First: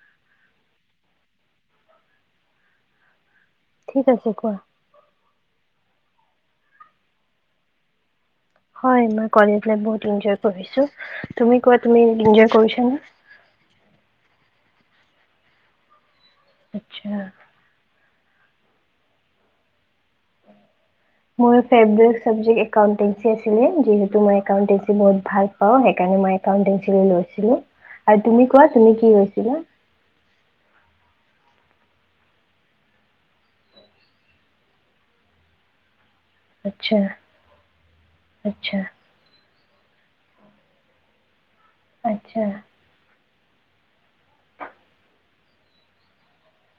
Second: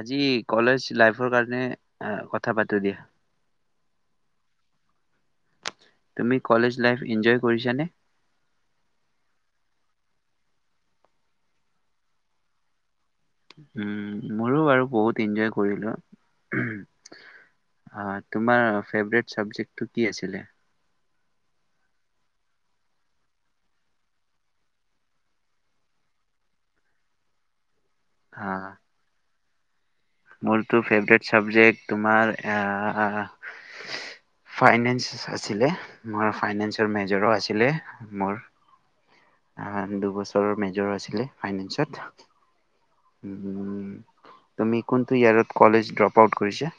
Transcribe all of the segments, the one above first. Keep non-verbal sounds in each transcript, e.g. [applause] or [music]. আজি কলেজ লাইফৰ কাৰণে কথা পাতো দিয়া ঠিক আছে কোৱা তুমি কলেজ লাইফ ইনজয় কৰিছা নে? হয় মই কলেজ লাইফ বহুত ইনজয় কৰিছো। তুমি কোৱা তুমি ইনজয় কৰিছা নে? উম মোৰো বাৰু বহুত এনজয় কৰিলো আচ্ছা তোমাৰ ফেভৰেট চাবজেক্ট টো কি আছিলে? মোৰ ফেভেৰেট চাবজেক্ট একাউণ্টেঞ্চি আছিলে। যিহেতু মই একাউণ্টেঞ্চি বহুত ভাল পাওঁ। সেইকাৰণে মই একাউণ্টেঞ্চি লৈছিলো। আৰু তুমি কোৱা আহ, তুমি কি লৈছিলা? মোৰতো ফেভৰেট চাবজেক্ট তোমাৰ ফাইনেন্স আছিলে মোৰ ফাইনেন্সৰ আচ্ছা মেজৰো আছিলে মোৰ। আচ্ছা দুবছৰৰ মেজৰ আছিলে। ফাইনেঞ্চত আচ্ছা তুমি কোনটো ইয়েৰত কলেজ দ্ৰপ আউট কৰিছা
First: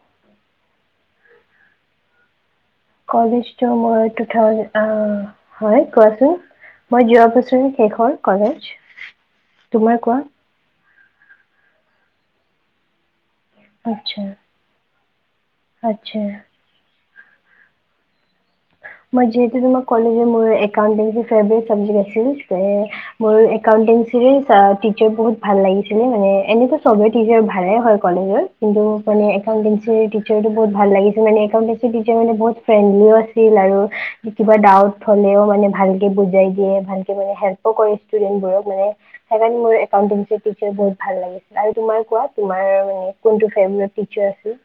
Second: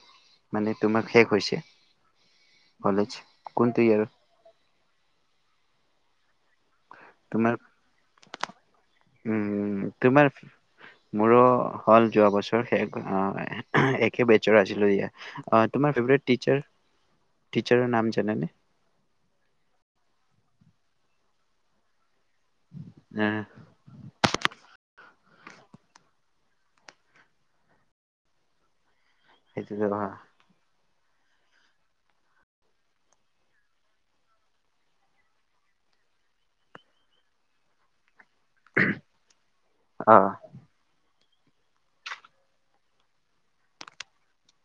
মানে তুমাৰ শেষ হৈছে? কলেজ যাও কোনটো মই ইয়াৰত? টু থাউজে আ হয় কোৱাচোন মই যোৱা তোমাৰ বছৰ শেষৰ হ'ল কলেজ তোমাৰ কোৱা মোৰো হ'ল যোৱা বছৰ শেষ অ আচ্ছা একে বেচৰ আছিলো দিয়া অ তোমাৰ ফেভৰেট আচ্ছা টিচাৰ টিচাৰৰ নাম জানে নে মই যিতিয়া ম কলেজে মোৰ একাউণ্টিং চ ফেভৰেট চাবজেক্ট আছিলে ছে মোৰ একাউণ্টিং [unintelligible] বহুত ভাল লাগিছিলে মানে এনেতো চবে টিচাৰ ভালে হয় কলেজৰ কিন্তু মান সেইটো একাউণ্টেঞ্চি টিচাৰটো বহুত ভাল লাগিছে মানে একাউণ্টেঞ্চি টিচাৰ মানে বহুত ফ্ৰেনলি আছে ছিল আৰু কিবা ডাউট হলেও মানে ভালকে বুজাই দিয়ে ভালকে মানে হেল্পো কৰিছিল ষ্টুডেণ্ট বোৰ বোৰ সেইকাৰণে মোৰ অ' একাউণ্টেঞ্চি টিচাৰ বহুত ভাল লাগে আৰু তোমাৰ কোৱা তোমাৰ কোনটো ফেভেৰেট টিচাৰ আছিল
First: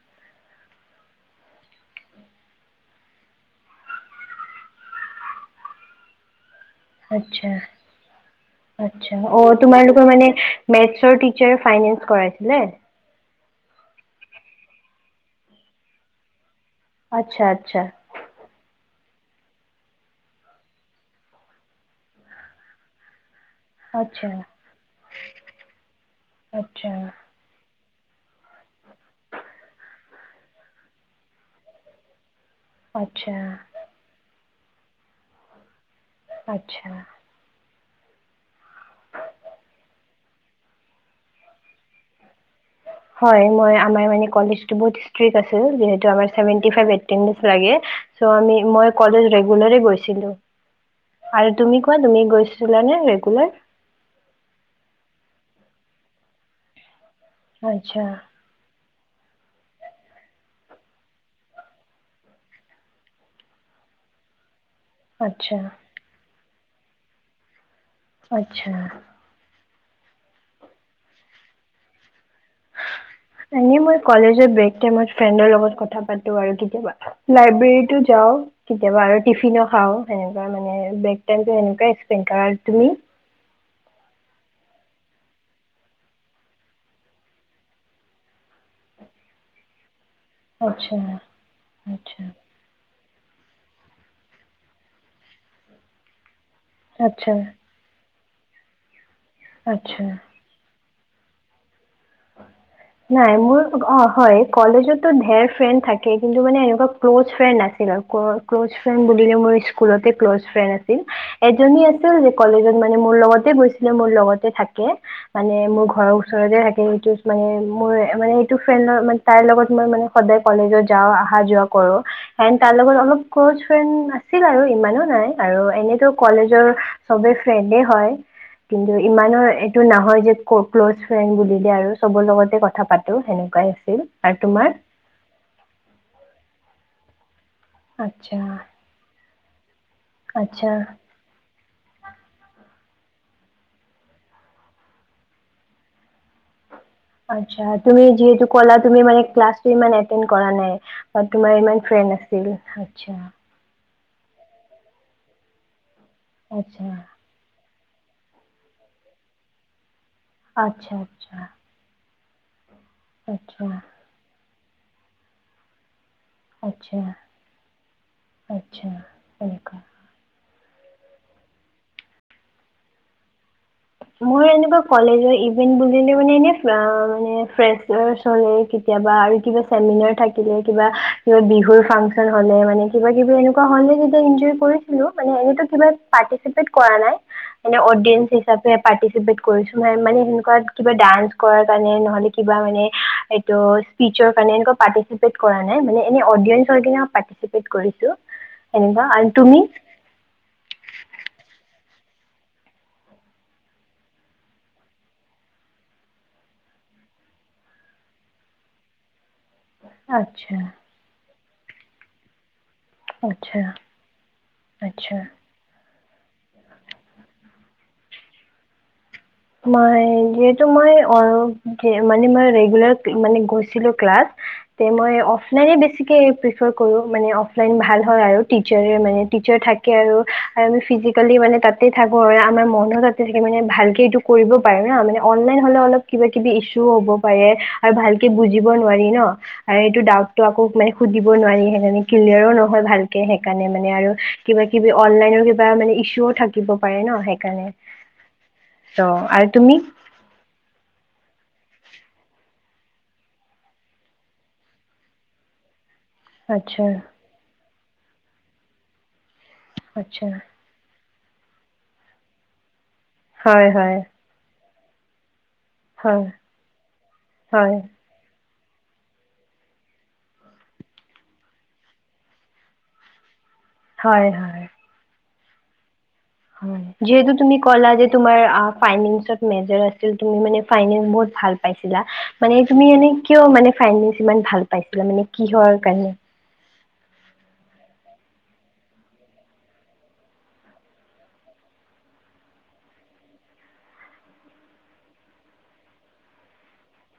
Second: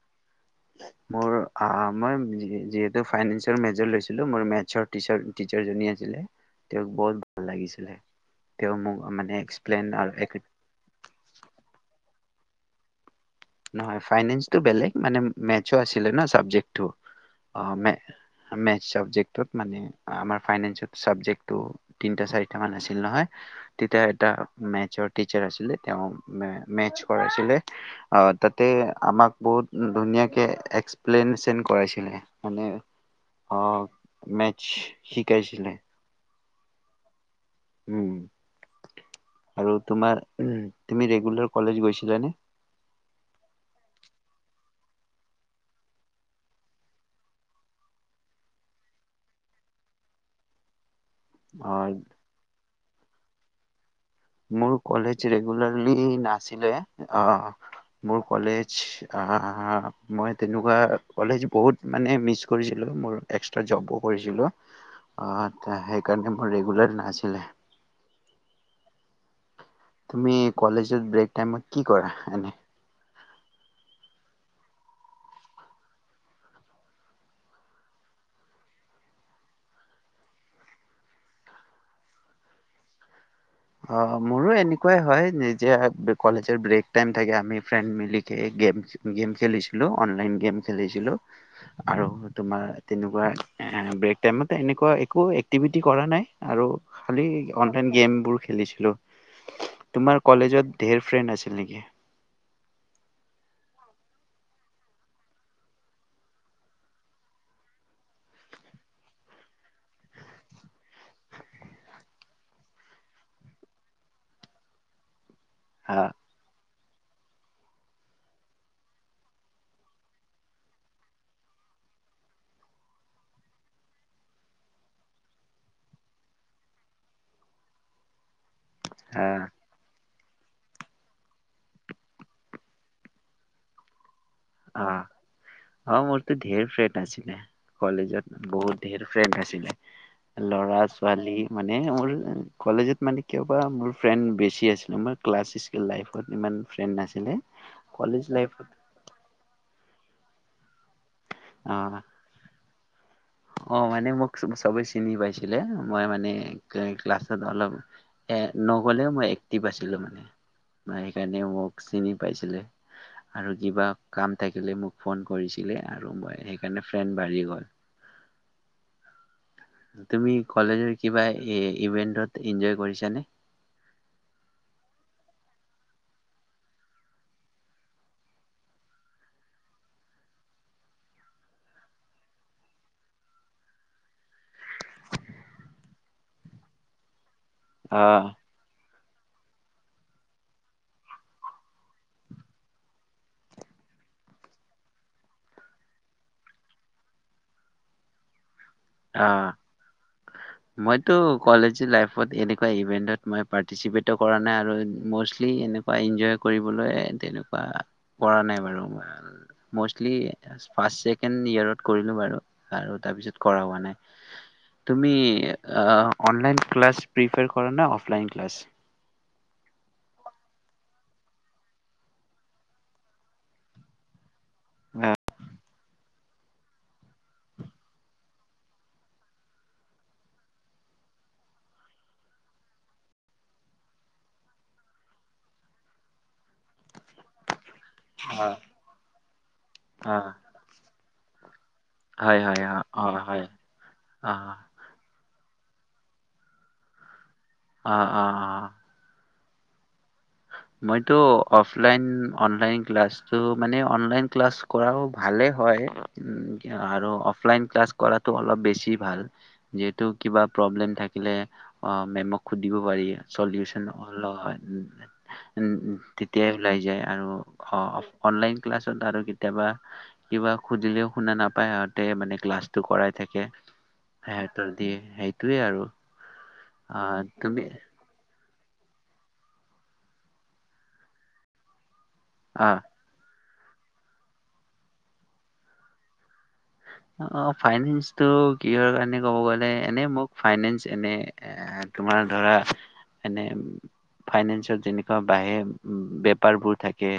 মোৰ আ মই যি যিহেতু ফাইনেঞ্চৰ মেজৰ লৈছিলো মোৰ মেটছৰ টিচাৰ টিচাৰ জনী আছিলে তেওঁক বহুত আা ভাল লাগিছিলে। তেওঁ মোক মানে অ এক্সপ্লেইন তোমালোকৰ আৰু মান এক- মিনে কৰা নে? নয় ফাইনেন্সটো বেলেগ মানে মেছ আছিলে ন চাবজেক্ট। আচ্ছা অ আচ্ছা মে চাবজেক্ট। মানে আমাৰ ফনেক্টো তিন চাৰি মান আছিল নহয়। তেতিয়া আচ্ছা এটা মেৰ টচাৰ আছিলে তেওঁ মে আচ্ছা কৰাছিলো। অ তাতে আমাক বহুত ধুনীয়াকে এক্সপ্লেইনেশচন কৰাইছিলে। মানে আচ্ছা অহ মে শিকাইছিলে। আচ্ছা। উ আৰু তোমাৰ তুমি ৰেগুলাৰ কলেজ গৈছিলানে? হয় মই আমাৰ মানে কলেজবোৰ বহুত ষ্ট্ৰিক আছে। যিহেতু চেভেন্তি ফাইব লাগে চৌ আমি মই কলেজ ৰেগুবালি গৈছিলো। আৰু অ তুমি কোৱা তুমি গৈছিলানে? এই একলে। মোৰ কলেজ ৰেগুলাৰলি নাছিলে। অ আচ্ছা মোৰ কলেজ। হা হা মই তেনেকুৱা কলেজ বহুত মানে মিছ কৰিছিলোঁ মোৰ এক্সট্ৰা জবো কৰিছিলোঁ। অ আচ্ছা আছা সেইকাৰণে মোৰ ৰেগুলাৰ নাছিলে। আচ্ছা। তুমি কলেজৰ ব্ৰেক টাইমত কি কৰা এনে নাহি মই কলেজত ব্ৰেক টাইমৰ লগত কথা পাতো লাইব্ৰেৰী যাউ কেতিয়াবা টিফিংও খাউ মানে ব্ৰেক টাইম টো অনেকে পাৰ হয়। অ মোৰো এনেকুৱাই হয় কলেজৰ ব্ৰে টাই থে আমি ফ্ৰেড মিলি গম খেলিছিলো। অনলাইন গেম আচ্ছা খেলিছিলো আৰু আচ্ছা তোমাৰ তেনেকুৱা ব্ৰেক টাইমতে এনেকুৱা একো এক্টিভিটি কৰা নাই আৰু খালী আচ্ছা অনলাইন গেমবোৰ খেলিছিলোঁ। আচ্ছা তোমাৰ কলেজত। ঢেৰ ফ্ৰেণ্ড আছিল নেকি? নাই মোৰ অ হয় কলেজতো ধেৰ ফ্ৰেণ্ড থাকে কিন্তু মানে এনেকুৱা ক্ল'জ ফ্ৰেণ্ড আছিল আৰু ক্ল'জ ফ্ৰেড বুলিলে মোৰ স্কুলতে ক্ল'জ ফ্ৰেণ্ড আছিল। এজনী আছিল যে কলেজত মানে মোৰ লগতে গৈছিলে মোৰ লগতে থাকে। মানে মোৰ হা ঘৰৰ ওচৰতে থাকে। হয় মানে মোৰ মানে এইটো ফ্ৰেড তাৰ লগত মই ম সদায় কলেজত যাওঁ অহা যোৱা কৰো এ তাৰ লগত অলপ ক্ল ফ আছিল আৰু ইমানো নাই আৰু এনেতো কলেজৰবে ফ্ৰেণ্ড হয়। কিন্তু হা ইমানৰ এইটো নহয় যে ক ক্ল'জ ফ্ৰেণ্ড বুলিলে দে আৰু চবৰ লগতে কথা পাতো সেনেকুৱাই আছিল। আৰু তোমাৰ আহ অ মোৰটোো ধেৰ ফ্ৰে ছিলিলে কলেজত আচ্ছা বহুত ধঢেৰ ফ্ৰেণ্ড ছিলে আচ্ছা লৰা ছোৱালী মানে মোৰ কলেজত মানে কেতিয়াবা মোৰ ফ্ৰেণ্ড বেছি আছিলে মোৰ ক্লাছ স্ক লাইফত ইমান ফ্ৰেণ্ড নাছিলে আচ্ছা তুমি কলেজ যিহেতু লাইফত কলা তুমি মানে ক্লা কৰা নাই তোমাৰ অ ইমান ফ্ৰেণ্ড আছিল আ্া অ মানে মোক চবে চিনি পাইছিলে মই মানে আচ্ছা ক্লাছত অলপ এ নগলেও মই এক্টিভ আছিলো মানে ম আচ্ছা সেইকাৰণে মোক চিনি পাইছিলে আচ্ছা আৰু আচ্ছা কিবা কাম থাকিলে মোক ফোন কৰিছিলে আৰু মই সেইকাৰণে ফ্ৰেড বাঢ়ি গ'ল আচছা এনেকা তুমি কলেজৰ কিবা এ ইভেন্টত এনজয় কৰিছ নে [inaudible] মানে অ অডিয়েন্স [inaudible] আৰু অ তুমি মইতো কলেজ লাইফ লত এনেকুৱা ইভেণ্টত মই পাৰ্টিচিপেটোো কৰা নাই আৰু ম'ষ্টলি এনেকুৱা এনজয় কৰিবলৈ তেনেকুৱা কৰা নাই বাৰু মষ্টলি আচ্ছা ফাৰ্ষ চছেকেণ্ড ইয়ৰত কৰিলো আৰু আৰু তাৰপিছত আচ্ছা তুি আচ্ছা অনলাইন ক্ল প্ৰিফাৰ কৰে ন অফলাইন ক্ল অ', ৰে্া কৰিব পাৰি না মানে অনলাইন হলে অলপ কিবা কিবি ইছ্যুও হ'ব আৰু ভালকে বুজ নোৱাৰি ন সটো অ, ডাউটো আকৌে সুধিব নোৱাৰিহে হয় ক্লিয়াৰো হয় নহয় অ', অ, ভালকে হয়। সেইকাৰণে মানে আৰু অ', কিবা কিবি অনলাইনৰ কিব বা মানে ইছ্যুও থাকিব পাৰে ন সে অঁ অঁ অঁ ত আৰু তুমি মইতো অফলাইন, অনলাইন ক্লাছটো মানে অনলাইন ক্লাছ কৰাও ভালে হয় উম কি আচ্ছা আৰু অফলাইন ক্লাছ কৰাটো অলপ বেছি ভাল যিহেতু আচ্ছা কিবা প্ৰব্লেম থাকে থাকিলে অঁ মেমক সুদিবও কৰি হয় চলউচন হয় অল [unintelligible] উম উম হয় তেতিয়াই ওলাই যায় আৰু হয় অ অনলাইন ক্লাছত আৰু কেতিয়াবা, কিবা সুধিলেও শুনা নাপায় সিহঁতে মানে ক্লাছটো কৰাই থাকে হয় হয় হেহঁতৰ দিয়ে সেই সেইটোৱে আৰু হয়, যিহেতু তুমি কলা যে তোমাৰ আপ ফাইনিংচত মেজৰ আছিল তুমি মানে ফাইনিংচ বহুত ভাল পাইছ [unintelligible] মানে আহ তুমি এনে কিয় মানে ফাইনেন্স ইমান ভাল পাইছিলা মানে কিহৰ কাৰণে অ অ ফাইনেন্সটো কিহৰ কাৰণে ক'ব গ'লে এনে মোক ফাইনেন্স এনে এ এ তোমাৰ ধৰা, এনে ফাইনেন্সত যেনেকুৱা বাহে, বেপাৰবোৰ থাকে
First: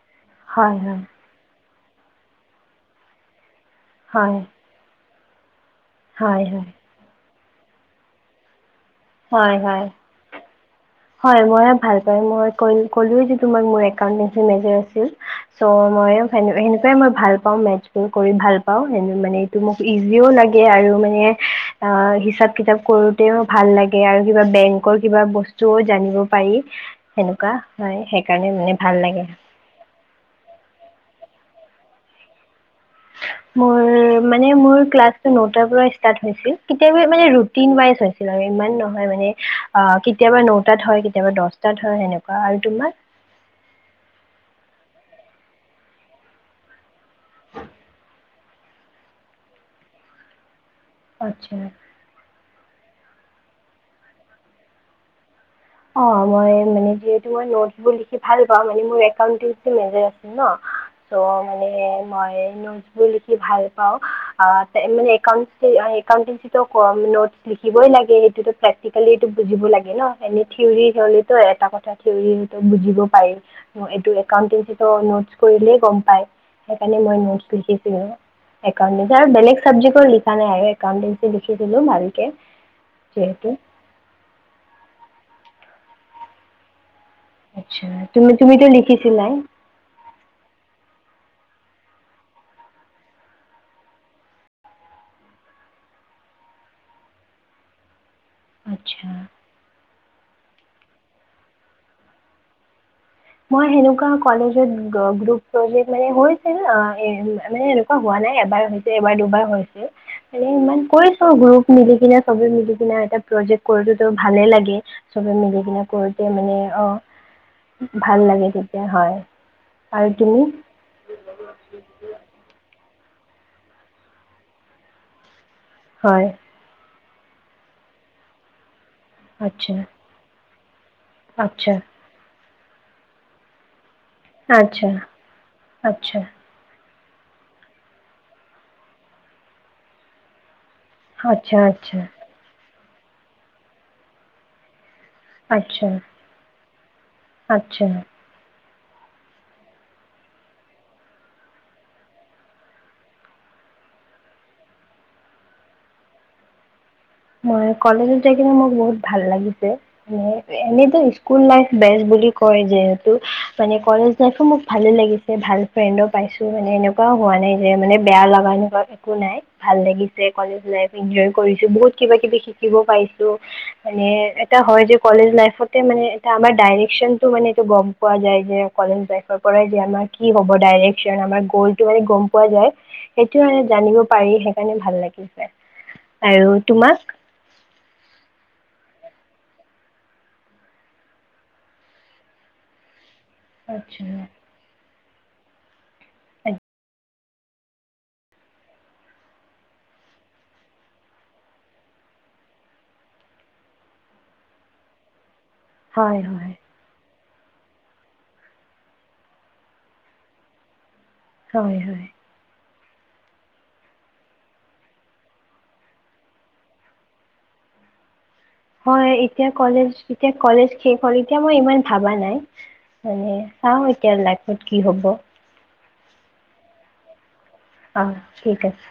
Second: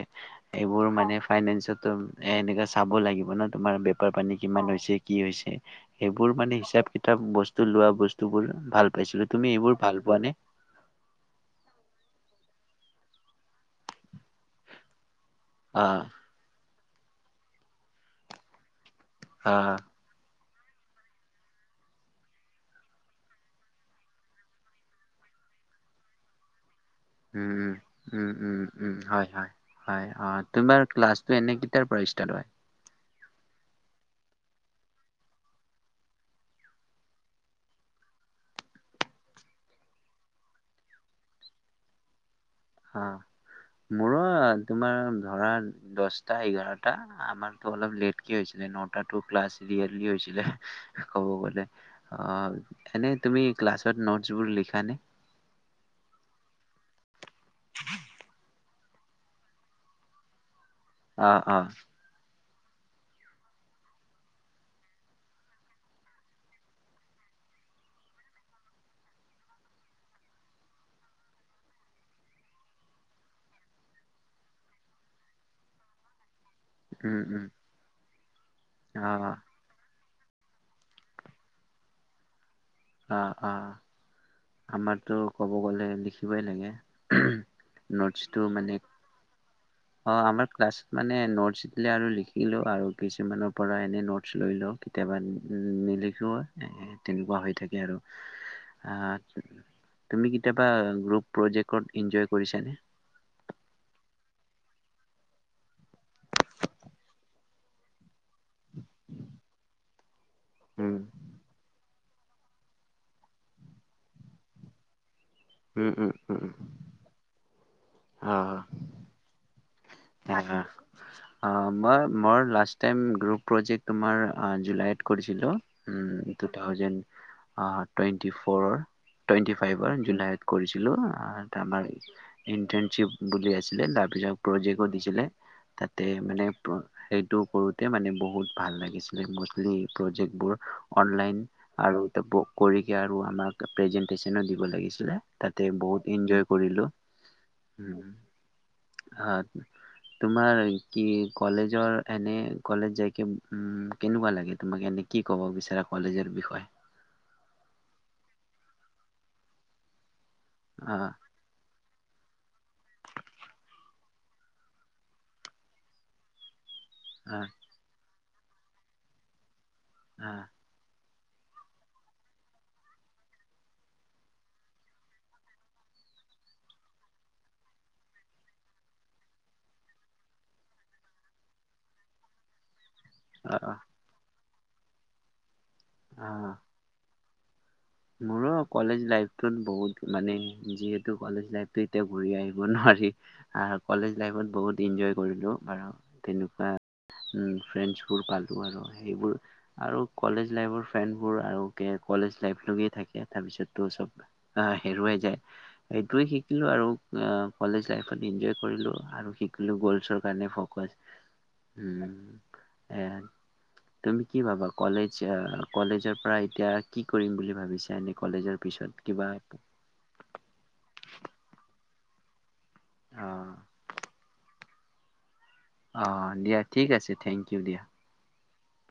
হয় এইবোৰ হয় মানে ফাইনেন্সত তোম এ এনেককা চাব লাগিব ন? তোমাৰ বেপাৰ হয় পানী হৈছে কি হৈছে সেইবোৰ হয় মানে হয় হিচাপ কিতাপ বস্তু লোৱা বস্তুবোৰ ভাল পাইছিলোঁ তুমি হয় এইবোৰ হয় ভাল পোৱা নে? হয় মই ভাল পাই, মই কল কলোৱয়ে যে তোমাক মই [unintelligible] মেজৰ আছিল' চ' অ', ময়ো [unintelligible] তে মই ভাল পাওঁ মেটছবোৰ কৰি ভাল পাওঁ [unintelligible] মানে এইটো অ', মোক ইজিও লাগে সেয়ে আৰু মানে, অ হিচাপ-কিতাপ কৰোতেও ভাল লাগে আৰু কিবা বেংকৰ কিবা বস্তু জ' জানিব পাৰি সেনেকুৱা উম, হয় সেইকাৰণে মানে ভাল লাগে অঁ তোমাৰ ক্লাছটো এনে কেতিয়াৰ পৰা ষ্টাৰ্ট হয় মোৰ মানে, মোৰ ক্লাছটো নটাৰ পৰা ষ্টাৰ্ট হৈছিল, কেতিয়াবা মানে ৰুটিন ৱাইচ হৈছিল আৰু ইমান নহয় মানে, অঁ কেতিয়াবা নটাত হয় কেতিয়াবা দশটাত হয় সেনেকুৱা। আৰু তোমাৰ অ মোৰ তোমাৰ ধৰা দহটা এঘাৰ আমাৰতো অলপ লেট কি হৈছিলে নটা টু ক্লাছ ৰিয়োৰলি হৈছিলে ক'ব আচ্ছা গ'লে অ এনে তুমি ক্লাছত নোটছ বোৰ লিখ নে অ মই মানে যিতো মই নিটবোৰ লিখি ভাল অ মানে মোৰ একাউণ্ট মেজাৰ আছিল ন ত' অ অ মানে মই নোটছ বোৰ লিখি ভাল পাও মানে এ এউট নোটছ লিখিবই লাগে সেইটোো প্ৰেক্টিকেলিটো বুজ লাগে ন এ থৰ হলেতো এটা কথা থৰ বুজিব পাৰি এইটো একাউটে নোট কৰিলে গম প সেইকাৰণে উম মই উম নখিছিলো হে কাৰনে অ বেলেগ চব্জি কৰিি নাই আৰু এউটেঞ্চি লিখি দিলো ভালকে অ অ আমাৰটো ক'ব গ'লে লিখিবই লাগে আচচ্ছা তুমি নোটছটো তুমিতো মানে লিখিছিলাই অ আমাৰ ক্লাছত মানে নটছ দিলে আৰু লিখিলো আৰু কিছুমানৰ পৰা এনে নটছ লৈ লও কেতিয়াবা নিলিখো এ তেনেকুৱা হৈ থাকে এ আৰু আ আচ্ছা, কেতিয়াবা গোপ প্ৰজেক্টক ইনজয় কৰিছানে মই হেনেকুৱা কলেজত গ্ৰোপ প্ৰজেক্ট মানে হৈছে হোৱা নাই এবাৰ হৈছে এবাৰ দুবাৰ হৈছোন ইমান উম, কৈছো গ্ৰুপ মিলি সনা চবে মিলি কিনে এটা প্ৰজেক্ট কৰিলে ভালেই লাগে চবে মিলি কিনে উম, উম, কৰোঁতে উম, মানে আহ ভাল লাগে তেতিয়া হয় আৰু তুমি অ মই মই লাষ্ট টাইম গ্ৰুপ প্ৰজেক্ট তোমাৰ জুলাইত কৰিছিলো উম হয় টু থউজেণ্ অ টুৱেণ্টি ফ'ৰৰ টুৱেণ্টি আচ্ছা ফাইভ জুলাই কৰিছ যোৱা আচ্ছা আমাৰ ইণ্টাৰ্নশ্বিপ বুলি আছিলে, লাভ [inaudible] কৰি আচ্ছা দিছিলে, তাতে আচ্ছা মানে সেইটো কৰোতে মানে বহুত ভাল লাগিছিলে, ম'ষ্টলি প্ৰজেক্টবোৰৰ অনলাইন আচ্ছা আৰু আচ্ছা এটা বুক কৰি য়েই আৰু আমাক প্ৰেজেন্টেচনো দিব লাগিছ ছিলে, তাতে বহুত এনজয় কৰিলোঁ আতছা। হয়। তোমাৰ কি কলেজৰ এনে কলেজ যাইকে উম, কেনেকুৱা লাগে তোমাক এনে কি কব বিচাৰা কলেজৰ বিষয়ে? মই কলেজত যায় কিনে মোক বহুত ভাল লাগিছে। এনেত অ ইস্কুল লাইফ বেষ্ট বুলি কয় যিহেতু মানে কলেজ লাইফো মোক ভালে লাগিছে, ভাল ফ্ৰেণ্ডো পাইছো মানে এ হোৱা অ নাই যে, মানে বেয়া লাগ [unintelligible] একো নাই। ভাল লাগিছে কলেজ লাইফ। এনজয় কৰিছো বহুত কিবা কিবি শিকিব পাইছো মানে এটা হয়, যে, কলেজ লাইফতে মানে এ আমাৰ ডাইৰেকচনটো মানে এইটো গম পোৱা যায় যে, কলেজ লাইফৰ পৰাই যে, আমাৰ কি হ'ব ডাইৰেকচন আমাৰ গলটো মানে গম পোৱা যায়। সেইটোয়ে অ জানিব পাৰিহে। স কাৰণে ভাল লাগিছে। অ'। [unintelligible] মোৰো কলেজ লাইফটোত বহুত মানে যিহেতু কলেজ লাইফটো এতিয়া ঘূৰি আহিব নোৱাৰি। আৰু আচ্ছা কলেজ লাইফত বহুত ইনজয় কৰিলোঁ আৰু আ- তেনেকুৱা উম, ফ্ৰেণ্ডচ বোৰ পালো আৰু সেইবোৰ আৰু কলেজ লাইফৰ ফ্ৰেণ্ডবোৰ আৰু কে কলেজ লাইফ‌ [unintelligible] থাকে তাৰ পিছত তো চব আহ, হেৰুৱাই যায়। হয় সেইটোয়ে হয় শিকিলো আৰু। অ', কলেজ লাইফত ইনজয় কৰিলো আৰু শিকিলো গ'লছৰ কাৰণে ফকাচ হয় হয় উম। এ তুমি কি ভাবা কলেজ আহ, কলেজৰ পৰা এতিয়া কি কৰিম বুলি ভাবিছ [unintelligible] হয়, এতিয়া কলেজ এতিয়া কলেজ শেষ হ'ল এতিয়া মই ইমান ভাবা নাই অ মানে চা হয় কে লাগ ত কি হ'ব অ', দিয়া, ঠিক আছে। Thank you. দিয়া অ', ঠিক আছে।